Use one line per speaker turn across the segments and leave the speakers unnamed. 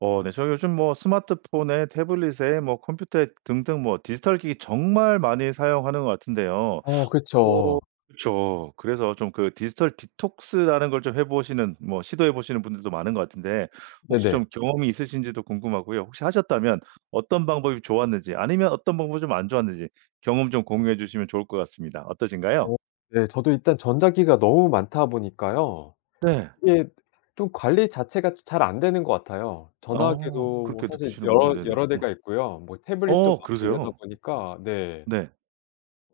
어 네 저 요즘 뭐 스마트폰에 태블릿에 뭐 컴퓨터에 등등 뭐 디지털 기기 정말 많이 사용하는 것 같은데요.
어
어
그쵸.
그쵸. 그래서 좀 그 디지털 디톡스 라는 걸 좀 해 보시는 뭐 시도해 보시는 분들도 많은 것 같은데 혹시
네네.
좀 경험이 있으신지도 궁금하고요. 혹시 하셨다면 어떤 방법이 좋았는지 아니면 어떤 방법은 좀 안 좋았는지 경험 좀 공유해 주시면 좋을 것 같습니다. 어떠신가요?
어 네. 저도 일단 전자기기가 너무 많다 보니까요.
네.
이게 좀 관리 자체가 자 잘 안 되는 것 같아요.
아.
전화기도
그렇게
사실
느끼시는군요.
여러
네네.
여러
어.
대가 있고요. 뭐 태블릿도
어
많고 이러다
그러세요?
보니까 네.
네.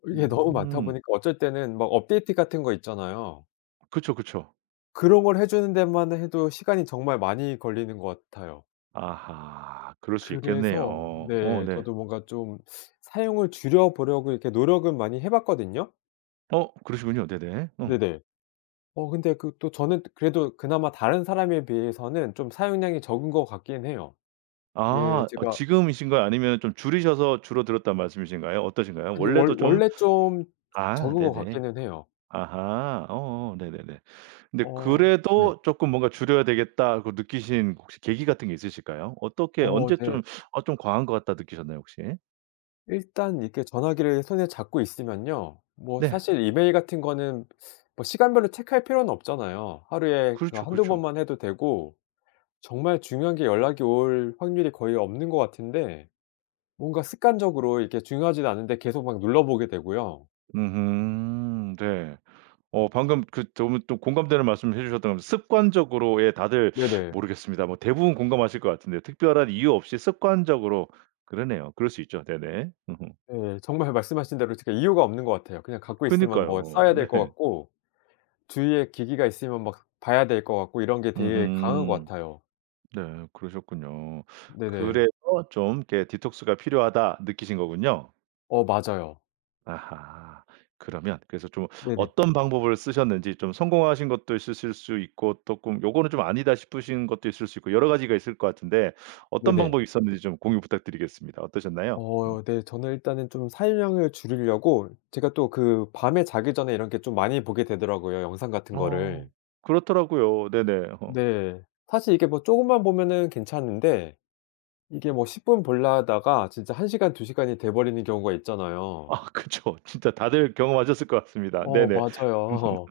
이게 너무 많다
음.
보니까 어쩔 때는 막 업데이트 같은 거 있잖아요.
그쵸, 그쵸.
그런 걸 해 주는 데만 해도 시간이 정말 많이 걸리는 것 같아요.
아하. 그럴 수 있겠네요.
그래서
어
네
네.
저도 뭔가 좀 사용을 줄여 보려고 이렇게 노력은 많이 해 봤거든요.
어! 그러시군요. 네네. 어.
네네. 어 근데 그 또 저는 그래도 그나마 다른 사람에 비해서는 좀 사용량이 적은 것 같긴 해요. 예
아 어
제가
지금이신 거예요 아니면 좀 줄이셔서 줄어 들었단 말씀이신가요? 어떠신가요?
아니
원래도
원
좀
원래 좀
아
적은 것
네네.
같기는 해요.
아하. 어어 네네네. 근데
어 네.
그래도 쪼끔 뭔가 줄여야 되겠다고 느끼신 혹시 계기 같은 게 있으실까요? 어떻게
어
언제
네.
좀 '어 좀 과한 것 같다.' 느끼셨나요 혹시?
일단 이렇게 전화기를 손에 잡고 있으면요. 뭐
네.
사실 이메일 같은 거는 뭐 시간별로 체크할 필요는 없잖아요. 하루에 그
그렇죠,
1-2
그렇죠.
번만 해도 되고 정말 중요한 게 연락이 올 확률이 거의 없는 것 같은데 뭔가 습관적으로 이렇게 중요하지는 않은데 계속 막 눌러 보게 되고요.
음음 네. 어 방금 그 너무 또 공감되는 말씀해 주셨던 게 습관적으로의 예 다들
네네.
모르겠습니다. 뭐 대부분 공감하실 것 같은데 특별한 이유 없이 습관적으로 그러네요. 그럴 수 있죠. 네네. 음음.
네. 정말 말씀하신 대로 특히 이유가 없는 것 같아요. 그냥 갖고 있으면 뭐
그니까요.
써야 될 것
네.
같고 주위에 기기가 있으면 막 봐야 될 것 같고 이런 게 되게 강한 것
음음.
같아요.
네 그러셨군요.
네네.
그래서 좀 이렇게' 디톡스가 필요하다.' 느끼신 거군요.
어 맞아요.
아하. 그러면 그래서 좀
네네.
어떤 방법을 쓰셨는지 좀 성공하신 것도 있으실 수 있고 쪼끔 요거는 좀 아니다 싶으신 것도 있을 수 있고 여러 가지가 있을 것 같은데 어떤
네네.
방법이 있었는지 좀 공유 부탁드리겠습니다. 어떠셨나요? 음.
어 네. 저는 일단은 좀 사용량을 줄이려고 제가 또 그 밤에 자기 전에 이렇게 좀 많이 보게 되더라고요 영상 같은
어.
거를.
그렇더라고요. 네네. 어.
네. 사실 이렇게 뭐 쪼금만 보면 괜찮은데 이게 뭐 10 분 보려다가 진짜 1 시간 2 시간이 돼 버리는 경우가 있잖아요.
아 그쵸. 진짜 다들 경험하셨을 것 같습니다.
어
네네.
맞아요.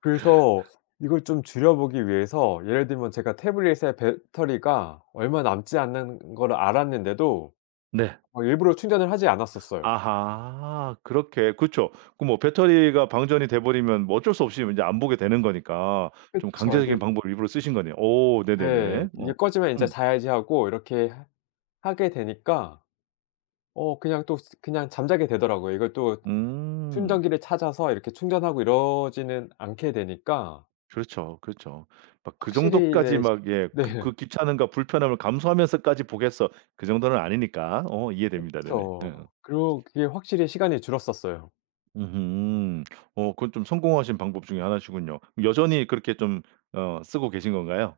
그래서 이걸 좀 줄여 보기 위해서 예를 들면 제가 태블릿에 배터리가 얼마 남지 않은 걸 알았는데도
네.
어 일부러 충전을 하지 않았었어요.
아하! 그렇게 그쵸. 그 뭐 배터리가 방전이 돼 버리면 뭐 어쩔 수 없이 인제 안 보게 되는 거니까 좀
그쵸. 이게
강제적인 방법을 일부러 쓰신 거네요. 오
네.
네네네. 어.
'이게 꺼지면 이제
음.
자야지.' 하고 이렇게 해 하게 되니까 어 그냥 또 스 그냥 잠자게 되더라고요. 이걸 또
음.
충전기를 찾아서 이렇게 충전하고 이러지는 않게 되니까
그렇죠, 그렇죠. 막 그
확실히
정도까지
네 시
막 예 '그 그
네.
귀찮음과 불편함을 감수하면서까지 보겠어.' 그 정도는 아니니까 어 이해됩니다. 네네.
그쵸.
으음
그리고 그게 확실히 시간이 줄었었어요.
음음. 어 그건 좀 성공하신 방법 중에 1 시군요. 여전히 그렇게 좀 어 쓰고 계신 건가요?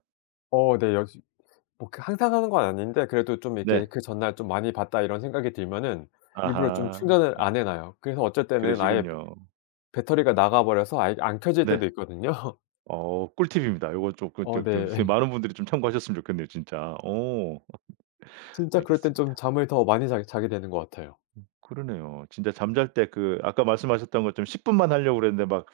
어 네. 여지 뭐 그 항상 하는 건 아닌데 그래도 좀
네.
이렇게 그 전날 '좀 많이 봤다.' 이런 생각이 들면은 일부러 좀
아하.
충전을
어.
안 해 놔요. 그래서 어쩔 때는 아예
그러시군요.
배터리가 나가 버려서 아예 안 켜질
네.
때도 있거든요.
어 꿀팁입니다. 요건 조그
어
조 조금 이렇게
네.
많은 분들이 참고하셨으면 좋겠네요 진짜. 오.
진짜 그럴 땐 좀
알겠습니다.
잠을 더 많이 자게 자게 되는 것 같아요.
음 그러네요. 진짜 잠잘 때 그 아까 말씀하셨던 것처럼 10 분만 하려고 그랬는데 막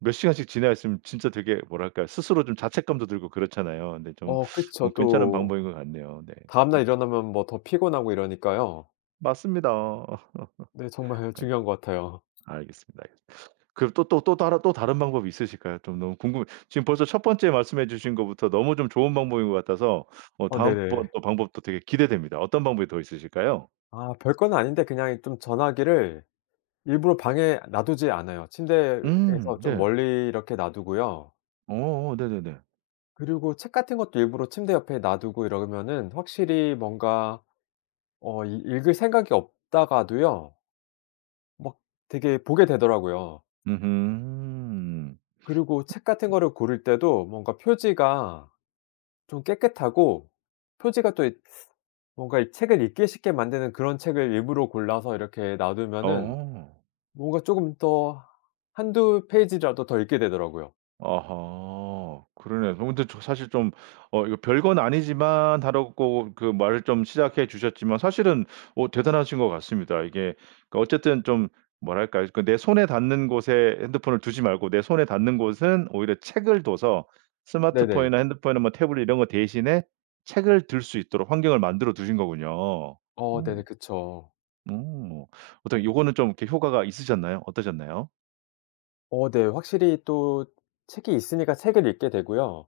몇 시간씩 지나 있으면 진짜 되게 뭐랄까 스스로 좀 자책감도 들고 그렇잖아요. 근데 좀
어 그쵸.
뭐 괜찮은
또
방법인 것 같네요. 네.
다음
음.
날 일어나면 뭐 더 피곤하고 이러니까요.
맞습니다.
네. 정말
아이고.
중요한 것 같아요.
알겠습니다, 알겠습니다. 그럼 또 또 또 따르 또 다른 방법이 있으실까요? 좀 너무 궁금해요. 지금 벌써 첫 번째 말씀해 주신 것부터 너무 좀 좋은 방법인 것 같아서 뭐
어
다음번
네네.
어 방법도 되게 기대됩니다. 어떤 방법이 더 있으실까요?
아 별건 아닌데 그냥 좀 전화기를 일부러 방에 놔 두지 않아요.
음.
침대에서 좀
네.
멀리 이렇게 놔 두고요.
어. 네네네.
그리고 책 같은 것도 일부러 침대 옆에 놔 두고 이러면은 확실히 뭔가 어 읽 읽을 생각이 없다가도요 막 되게 보게 되더라고요.
으흠.
그리고 책 같은 거를 고를 때도 뭔가 표지가 좀 깨끗하고 표지가 또 있 뭔가 책을 읽기 쉽게 만드는 그런 책을 일부러 골라서 이렇게 놔 두면은
어.
뭔가 쪼금 더 1-2 페이지라도 더 읽게 되더라고요.
아하. 그러네요. 저 근데 사실 좀 "어 이거 별건 아니지만" 하라고 그 말을 좀 시작해 주셨지만 사실은 어 대단하신 것 같습니다. 이게 그 어쨌든 좀 뭐랄까 그 내 손에 닿는 곳에 핸드폰을 두지 말고 내 손에 닿는 곳은 오히려 책을 둬서
네네.
스마트폰이나 핸드폰이나 뭐 태블릿 이런 거 대신에 책을 들 수 있도록 환경을 만들어 두신 거군요.
어
음.
네네. 그쵸.
음. 어 어떻게 요거는 좀 이렇게 효과가 있으셨나요? 어떠셨나요?
어 네. 확실히 또 책이 있으니까 책을 읽게 되고요.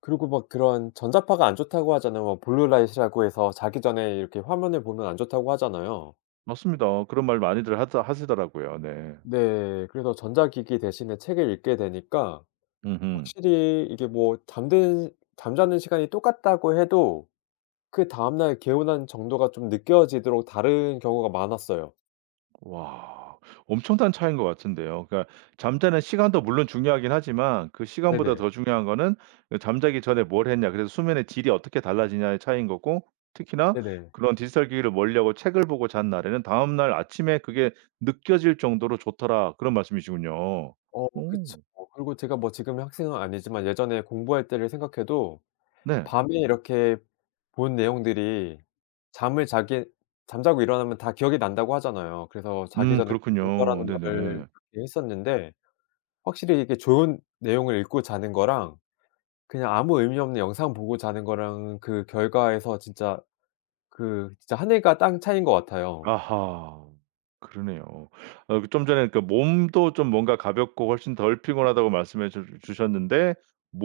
그리고 막 그런 전자파가 안 좋다고 하잖아요. 뭐 블루 라이트라고 해서 자기 전에 이렇게 화면을 보면 안 좋다고 하잖아요.
맞습니다. 그런 말 많이들 하다 하시더라고요. 네.
네. 그래서 전자기기 대신에 책을 읽게 되니까
음음.
확실히 이게 뭐 잠드 잠자는 시간이 똑같다고 해도 그 다음날 개운한 정도가 좀 느껴지도록 다른 경우가 많았어요.
와. 엄청난 차이인 것 같은데요? 그러니까 잠자는 시간도 물론 중요하긴 하지만 그 시간보다
네네.
더 중요한 거는 예 잠자기 전에 뭘 했냐 그래서 수면의 질이 어떻게 달라지냐의 차이인 거고 특히나
네네.
그런 디지털 기기를 멀리하고 책을 보고 잔 날에는 다음날 아침에 "그게 느껴질 정도로 좋더라." 그런 말씀이시군요.
어
오.
그쵸. 그리고 제가 뭐 지금은 학생은 아니지만 예전에 공부할 때를 생각해도
네.
밤에 이렇게 본 내용들이 잠을 자게 잠자고 일어나면 다 기억이 난다고 하잖아요. 그래서 자기
음
전에
그렇군요.
공부하라는 말을
네네네.
예 했었는데 확실히 이게 좋은 내용을 읽고 자는 거랑 그냥 아무 의미 없는 영상 보고 자는 거랑은 그 결과에서 진짜 그 진짜 하늘과 땅 차이인 것 같아요.
아하. 그러네요. 아 그 좀 전에 그러니까 몸도 좀 뭔가 가볍고 훨씬 덜 피곤하다고 말씀해 주 주셨는데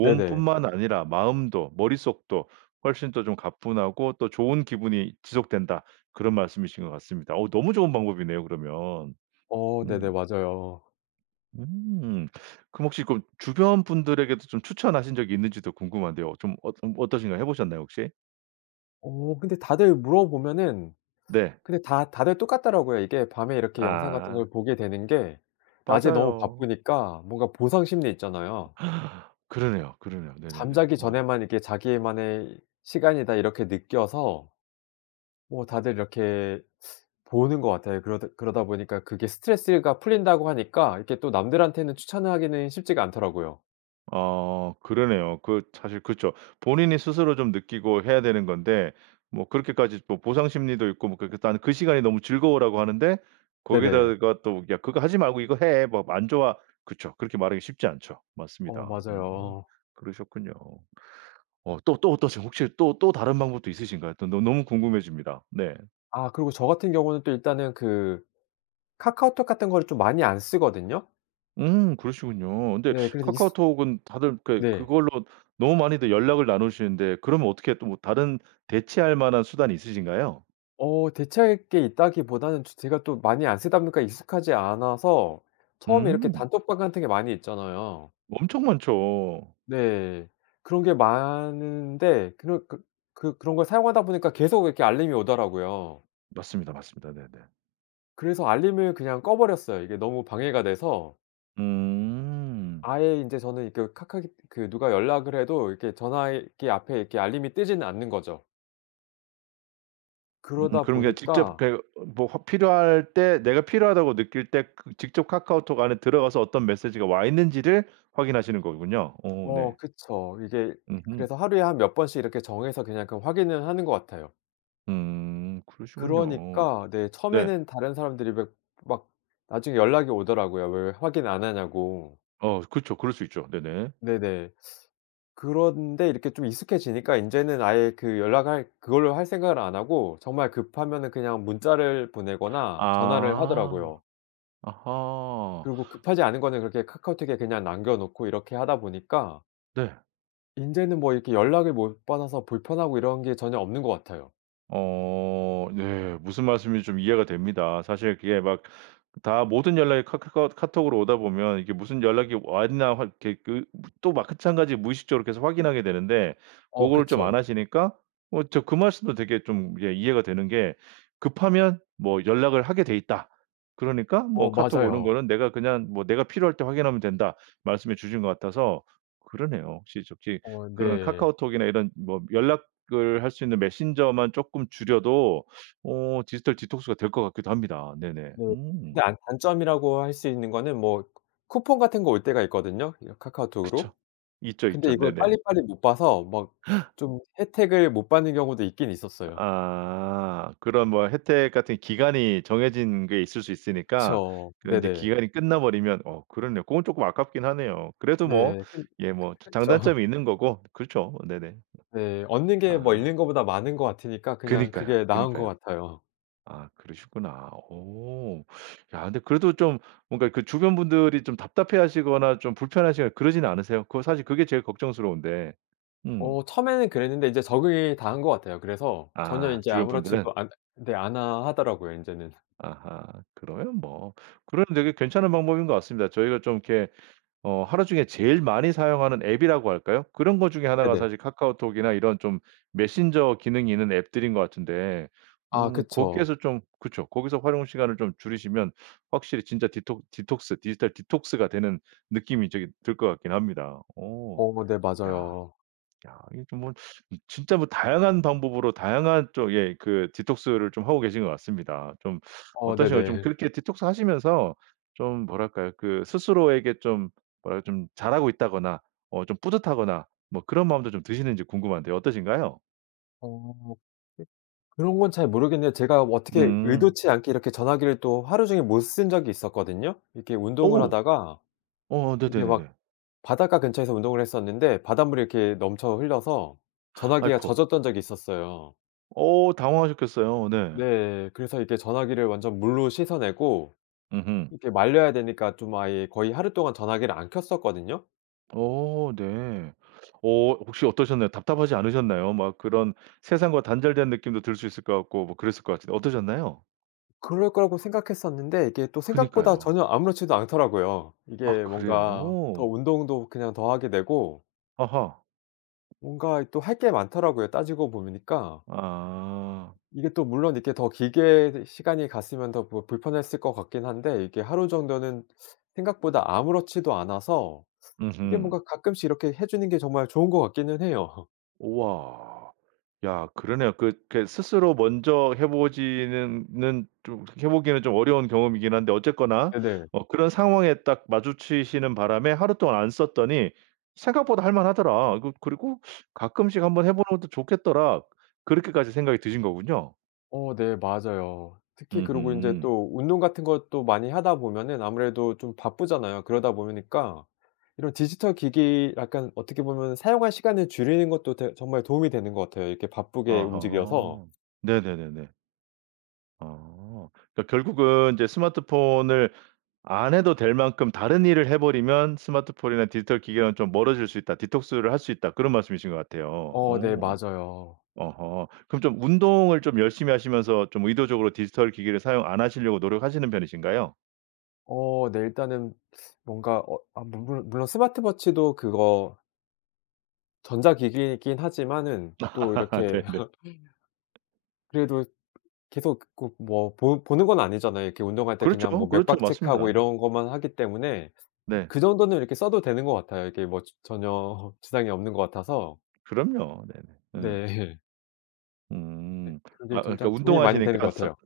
네네.
아니라 마음도 머릿속도 훨씬 더 좀 가뿐하고 또 좋은 기분이 지속된다 그런 말씀이신 것 같습니다. 어 너무 좋은 방법이네요 그러면.
어
음.
네네. 맞아요.
음. 그럼 혹시 그 주변 분들에게도 좀 추천하신 적이 있는지도 궁금한데요. 좀 엇 음 어떠신가요? 해 보셨나요 혹시?
어 근데 다들 물어보면은
네.
근데 다 다들 똑같더라고요. 이게 밤에 이렇게 영상 같은
아.
걸 보게 되는 게 낮에 너무
맞아요.
바쁘니까 뭔가 보상심리 있잖아요.
그러네요, 그러네요. 네네네.
잠자기
어.
전에만 이게 자기만의 시간이다 이렇게 느껴서 뭐 다들 이렇게 보는 것 같아요. 그러드 그러다 보니까 그게 스트레스가 풀린다고 하니까 이렇게 또 남들한테는 추천하기는 쉽지가 않더라고요.
아 그러네요. 그 사실 그쵸. 본인이 스스로 좀 느끼고 해야 되는 건데 뭐 그렇게까지 뭐 보상심리도 있고 뭐 그렇게 "난 그 시간이 너무 즐거워."라고 하는데
네네.
거기에다가 또 "야 그거 하지 말고 이거 해. 막 안 좋아." 그쵸. 그렇게 말하기 쉽지 않죠.
어
맞습니다. 오.
맞아요.
그러셨군요. 어 또 또 어떠세요? 혹시 또 또 다른 방법도 있으신가요? 또 너 너무 궁금해집니다. 네.
아 그리고 저 같은 경우는 또 일단은 그 카카오톡 같은 걸 좀 많이 안 쓰거든요.
음 그러시군요. 근데
네. 그래도 있으
카카오톡은 다들 그게
네.
그걸로 너무 많이들 연락을 나누시는데 그러면 어떻게 또 뭐 다른 대체할 만한 수단이 있으신가요?
어 대체할 게 있다기보다는 조 제가 또 많이 안 쓰다 보니까 익숙하지 않아서 처음에 이렇게
음.
단톡방 같은 게 많이 있잖아요.
엄청 많죠.
네. 그런 게 많은데 그런 그 그런 걸 사용하다 보니까 계속 이렇게 알림이 오더라고요.
맞습니다. 맞습니다. 네네.
그래서 알림을 그냥 꺼버렸어요 이게 너무 방해가 돼서.
음.
아예 인제 저는 이 그 카카기 그 누가 연락을 해도 이렇게 전화기 앞에 알림이 뜨지는 않는 거죠.
음
그러다
그런 게 직접
보니까
그러니까 요 뭐 필요할 때 내가 필요하다고 느낄 때 그 직접 카카오톡 안에 들어가서 어떤 메시지가 와 있는지를 확인하시는 거군요. 어 네.
어 그쵸. 이게
음음.
그래서 하루에 한 몇 번씩 이렇게 정해서 그냥 그 확인을 하는 것 같아요.
음. 그러시군요.
그러니까 네
네.
처음에는 다른 사람들이 왜 막 나중에 연락이 오더라고요 왜 왜 확인 안 하냐고.
어 그쵸. 그럴 수 있죠. 네네.
네네. 그런데 이렇게 좀 익숙해지니까 인제는 아예 그 연락할 그걸로 할 생각을 안 하고 정말 급하면은 그냥 문자를 보내거나 전화를
아.
하더라고요.
아하.
그리고 급하지 않은 거는 그렇게 카카오톡에 그냥 남겨 놓고 이렇게 하다 보니까
네.
인제는 뭐 이렇게 연락을 못 받아서 불편하고 이런 게 전혀 없는 것 같아요.
어 네. 무슨 말씀인지 좀 이해가 됩니다. 사실 그게 막 다 모든 연락이 카카커 카톡으로 오다 보면 이게 무슨 연락이 왔나 확 게 그 또 마찬가지 무의식적으로 계속 확인하게 되는데
어
고거를 좀 안
그쵸.
하시니까 어 진짜 그 말씀도 되게 좀 예 이해가 되는 게 "급하면 뭐 연락을 하게 돼 있다. 그러니까 뭐
어
카톡 오는
맞아요.
거는 내가 그냥 뭐 내가 필요할 때 확인하면 된다." 말씀해 주신 것 같아서 그러네요 혹시 저 기
어
그런
네.
카카오톡이나 이런 뭐 연락을 할 수 있는 메신저만 쪼끔 줄여도 오 디지털 디톡스가 될 것 같기도 합니다. 네네
네.
음.
근데 아 단점이라고 할 수 있는 거는 뭐 쿠 쿠폰 같은 거 올 때가 있거든요, 이
그쵸.
카카오톡으로?
있죠,
근데
있죠.
이걸
네네.
빨리빨리 못 봐서 막 좀 혜택을 못 받는 경우도 있긴 있었어요.
아. 그런 뭐 혜택 같은 기간이 정해진 게 있을 수 있으니까
그쵸.
그런 인제
네네.
기간이 끝나버리면 어 그렇네요. 그건 조금 아깝긴 하네요. 그래도 뭐
네 근
예 뭐 자
그 그쵸.
장단점이 있는 거고 그렇죠. 네네.
네. 얻는 게 뭐
아.
잃는 겻보다 많은 것 같으니까 그냥
그니까요.
그게 나은 것
그니까요.
같아요.
아 그러셨구나. 오. 야 그래도 좀 뭔가 그 주변 분들이 좀 답답해하시거나 좀 불편하시거나 그러진 않으세요? 그거 사실 그게 제일 걱정스러운데. 음.
어 처음에는 그랬는데 이제 적응이 다 한 것 같아요. 그래서 전혀
아.
인제
주변분들은?
아무렇지도 않 네 않아 하더라고요 인제는.
아하. 그러면 뭐 그러면 되게 괜찮은 방법인 것 같습니다. 저희가 좀 이렇게 어 하루 중에 제일 많이 사용하는 앱이라고 할까요? 그런 것 중에 1 가
네네.
사실 카카오톡이나 이런 좀 메신저 기능이 있는 앱들인 것 같은데
아
어
그쵸.
거기에서 좀 그쵸. 거기서 활용 시간을 좀 줄이시면 확실히 진짜 디톡 디톡스 디지털 디톡스가 되는 느낌이 되게 들 것 같긴 합니다. 오.
어 네
야
맞아요.
야 이게 좀 뭐 진짜 다양한 방법으로 다양한 쪽의 그 디톡스를 좀 하고 계신 것 같습니다. 좀
어
어떠신가요? 좀
네네.
그렇게 디톡스를 하시면서 좀 뭐랄까요? 그 스스로에게 좀 뭐라 그럴까 좀 잘하고 있다거나 어 좀 뿌듯하거나 뭐 그런 마음도 좀 드시는지 궁금한데 어떠신가요?
어 그런 건 잘 모르겠는데 제가 어떻게
음.
의도치 않게 이렇게 전화기를 또 하루 종일 못 쓴 적이 있었거든요. 이렇게 운동을
오.
하다가
어
이게 막
네네네네.
바닷가 근처에서 운동을 했었는데 바닷물이 이렇게 넘쳐 흘려서 전화기가
아이코.
젖었던 적이 있었어요.
어 당황하셨겠어요 네.
네. 그래서 이렇게 전화기를 완전 물로 씻어내고
음음.
이렇게 말려야 되니까 좀 아예 거의 하루 동안 전화기를 안 켰었거든요.
어 네. 어 혹시 어떠셨나요? 답답하지 않으셨나요? 막 그런 세상과 단절된 느낌도 들 수 있을 것 같고 뭐 그랬을 것 같은데 어떠셨나요?
그럴 거라고 생각했었는데 이게 또 생각보다
그니까요.
전혀 아무렇지도 않더라고요.
아
이게 뭔가 더
그래요?
운동도 그냥 더 하게 되고
아하.
뭔가 이 또 할 게 많더라고요 따지고 보니까.
아.
이게 또 물론 이렇게 더 길게 더 시간이 갔으면 더 불 불편했을 것 같긴 한데 이렇게 하루 정도는 생각보다 아무렇지도 않아서 이게
음음.
뭔가 가끔씩 이렇게 해 주는 게 정말 좋은 것 같기는 해요.
오와. 야 그러네요. 그게 스스로 먼저 해 보지는 는 좀 그 해 보기는 좀 어려운 경험이긴 한데 어쨌거나
네네.
어 그런 상황에 딱 마주치시는 바람에 하루 동안 안 썼더니 '생각보다 할 만하더라.' 그 그리고 '가끔씩 1 번 해 보는 것도 좋겠더라.' 그렇게까지 생각이 드신 거군요.
어 네 맞아요. 특히 그리고 인제
음음.
또 운동 같은 것도 많이 하다 보면은 아무래도 좀 바쁘잖아요. 그러다 보니까 이런 디지털기기 약간 어떻게 보면은 사용할 시간을 줄이는 것도 되 정말 도움이 되는 것 같아요. 이렇게 바쁘게 움직여서
아하. 네네네네. 아. 그러니까 결국은 "이제 스마트폰을 안 해도 될 만큼 다른 일을 해 버리면 스마트폰이나 디지털 기계는 좀 멀어질 수 있다. 디톡스를 할 수 있다." 그런 말씀이신 것 같아요.
어 네
어.
맞아요.
아하. 그럼 좀 운동을 좀 열심히 하시면서 좀 의도적으로 디지털 기계를 사용 안 하시려고 노력하시는 편이신가요?
어 네 일단은 뭔가 어 아 물 물 물론 스마트 워치도 그거 전자기기이긴 하지만은 또 이렇게
네네.
그래도 계속 그 고 뭐 보 보는 건 아니잖아요. 이렇게 운동할 때
그렇죠.
그냥 뭐
그렇죠.
맥박 체크하고
맞습니다.
이런 것만 하기 때문에
네.
그 정도는 이렇게 써도 되는 것 같아요, 이렇게 뭐 저 전혀 지장이 없는 것 같아서.
그럼요. 네네. 음.
네 네
음.
그게
아 그러니까
진짜 도움이 많이 되는
운동하시니까
것
스
같아요.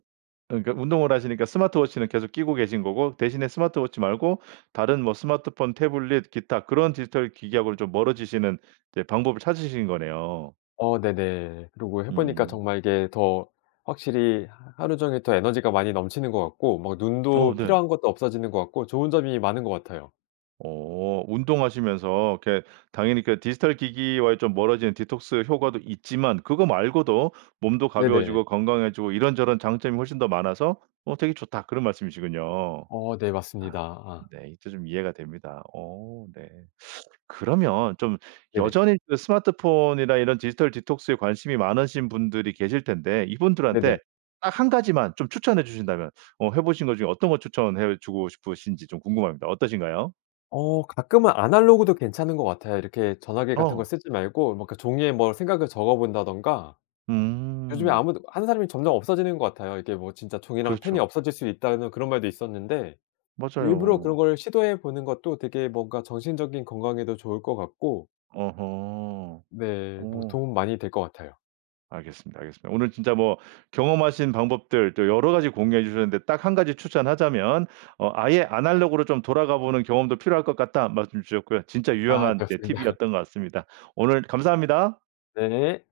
그러니까 운동을 하시니까 스마트 워치는 계속 끼고 계신 거고 대신에 스마트 워치 말고 다른 뭐 스마트폰, 태블릿 기타 그런 디지털 기기하고 좀 멀어지시는 이제 방법을 이제 찾으신 거네요.
어 네네. 그리고 해 보니까
음.
정말 이게 더 확실히 하 하루 종일 더 에너지가 많이 넘치는 것 같고 막
어
눈도
네.
피로한 것도 없어지는 것 같고 좋은 점이 많은 것 같아요.
어. 운동하시면서 이렇게 당연히 그 디지털 기기와의 좀 멀어지는 디톡스 효과도 있지만 그거 말고도 몸도
네네.
가벼워지고 건강해지고 "이런저런 장점이 훨씬 더 많아서 어 되게 좋다." 그런 말씀이시군요.
어 네 맞습니다.
아.
아.
네 이제 좀 이해가 됩니다. 어 네. 그러면 좀
네네.
여전히 그 스마트폰이나 이런 디지털 디톡스에 관심이 많으신 분들이 계실 텐데 이분들한테
네네.
딱 1 가지만 좀 추천해 주신다면 어 해 보신 것 중에 어떤 것 추천해 주고 싶으신지 좀 궁금합니다. 어떠신가요?
어 가끔은 아날로그도 괜찮은 것 같아요. 이렇게 전화기 같은 거
어!
쓰지 말고 막 그 종이에 뭐 생각을 적어 본다든가 요즘에
음.
아무도 하는 사람이 점점 없어지는 것 같아요. 이게 뭐 진짜 종이랑 펜이
그렇죠.
없어질 수 있다는 그런 말도 있었는데 일부러 그런
맞아요.
걸 시도해 보는 것도 되게 뭔가 정신적인 건강에도 좋을 것 같고
어허.
네. 뭐
오.
도움 많이 될 것 같아요.
알겠습니다, 알겠습니다. 오늘 진짜 뭐 경험하신 방법들 또 여러 가지 공유해 주셨는데 딱 1 가지 추천하자면 어 "아예 아날로그로 좀 돌아가 보는 경험도 필요할 것 같다." 말씀 주셨고요. 진짜
아 네,
유용한 네
맞습니다.
팁이었던 것 같습니다. 오늘 감사합니다.
네.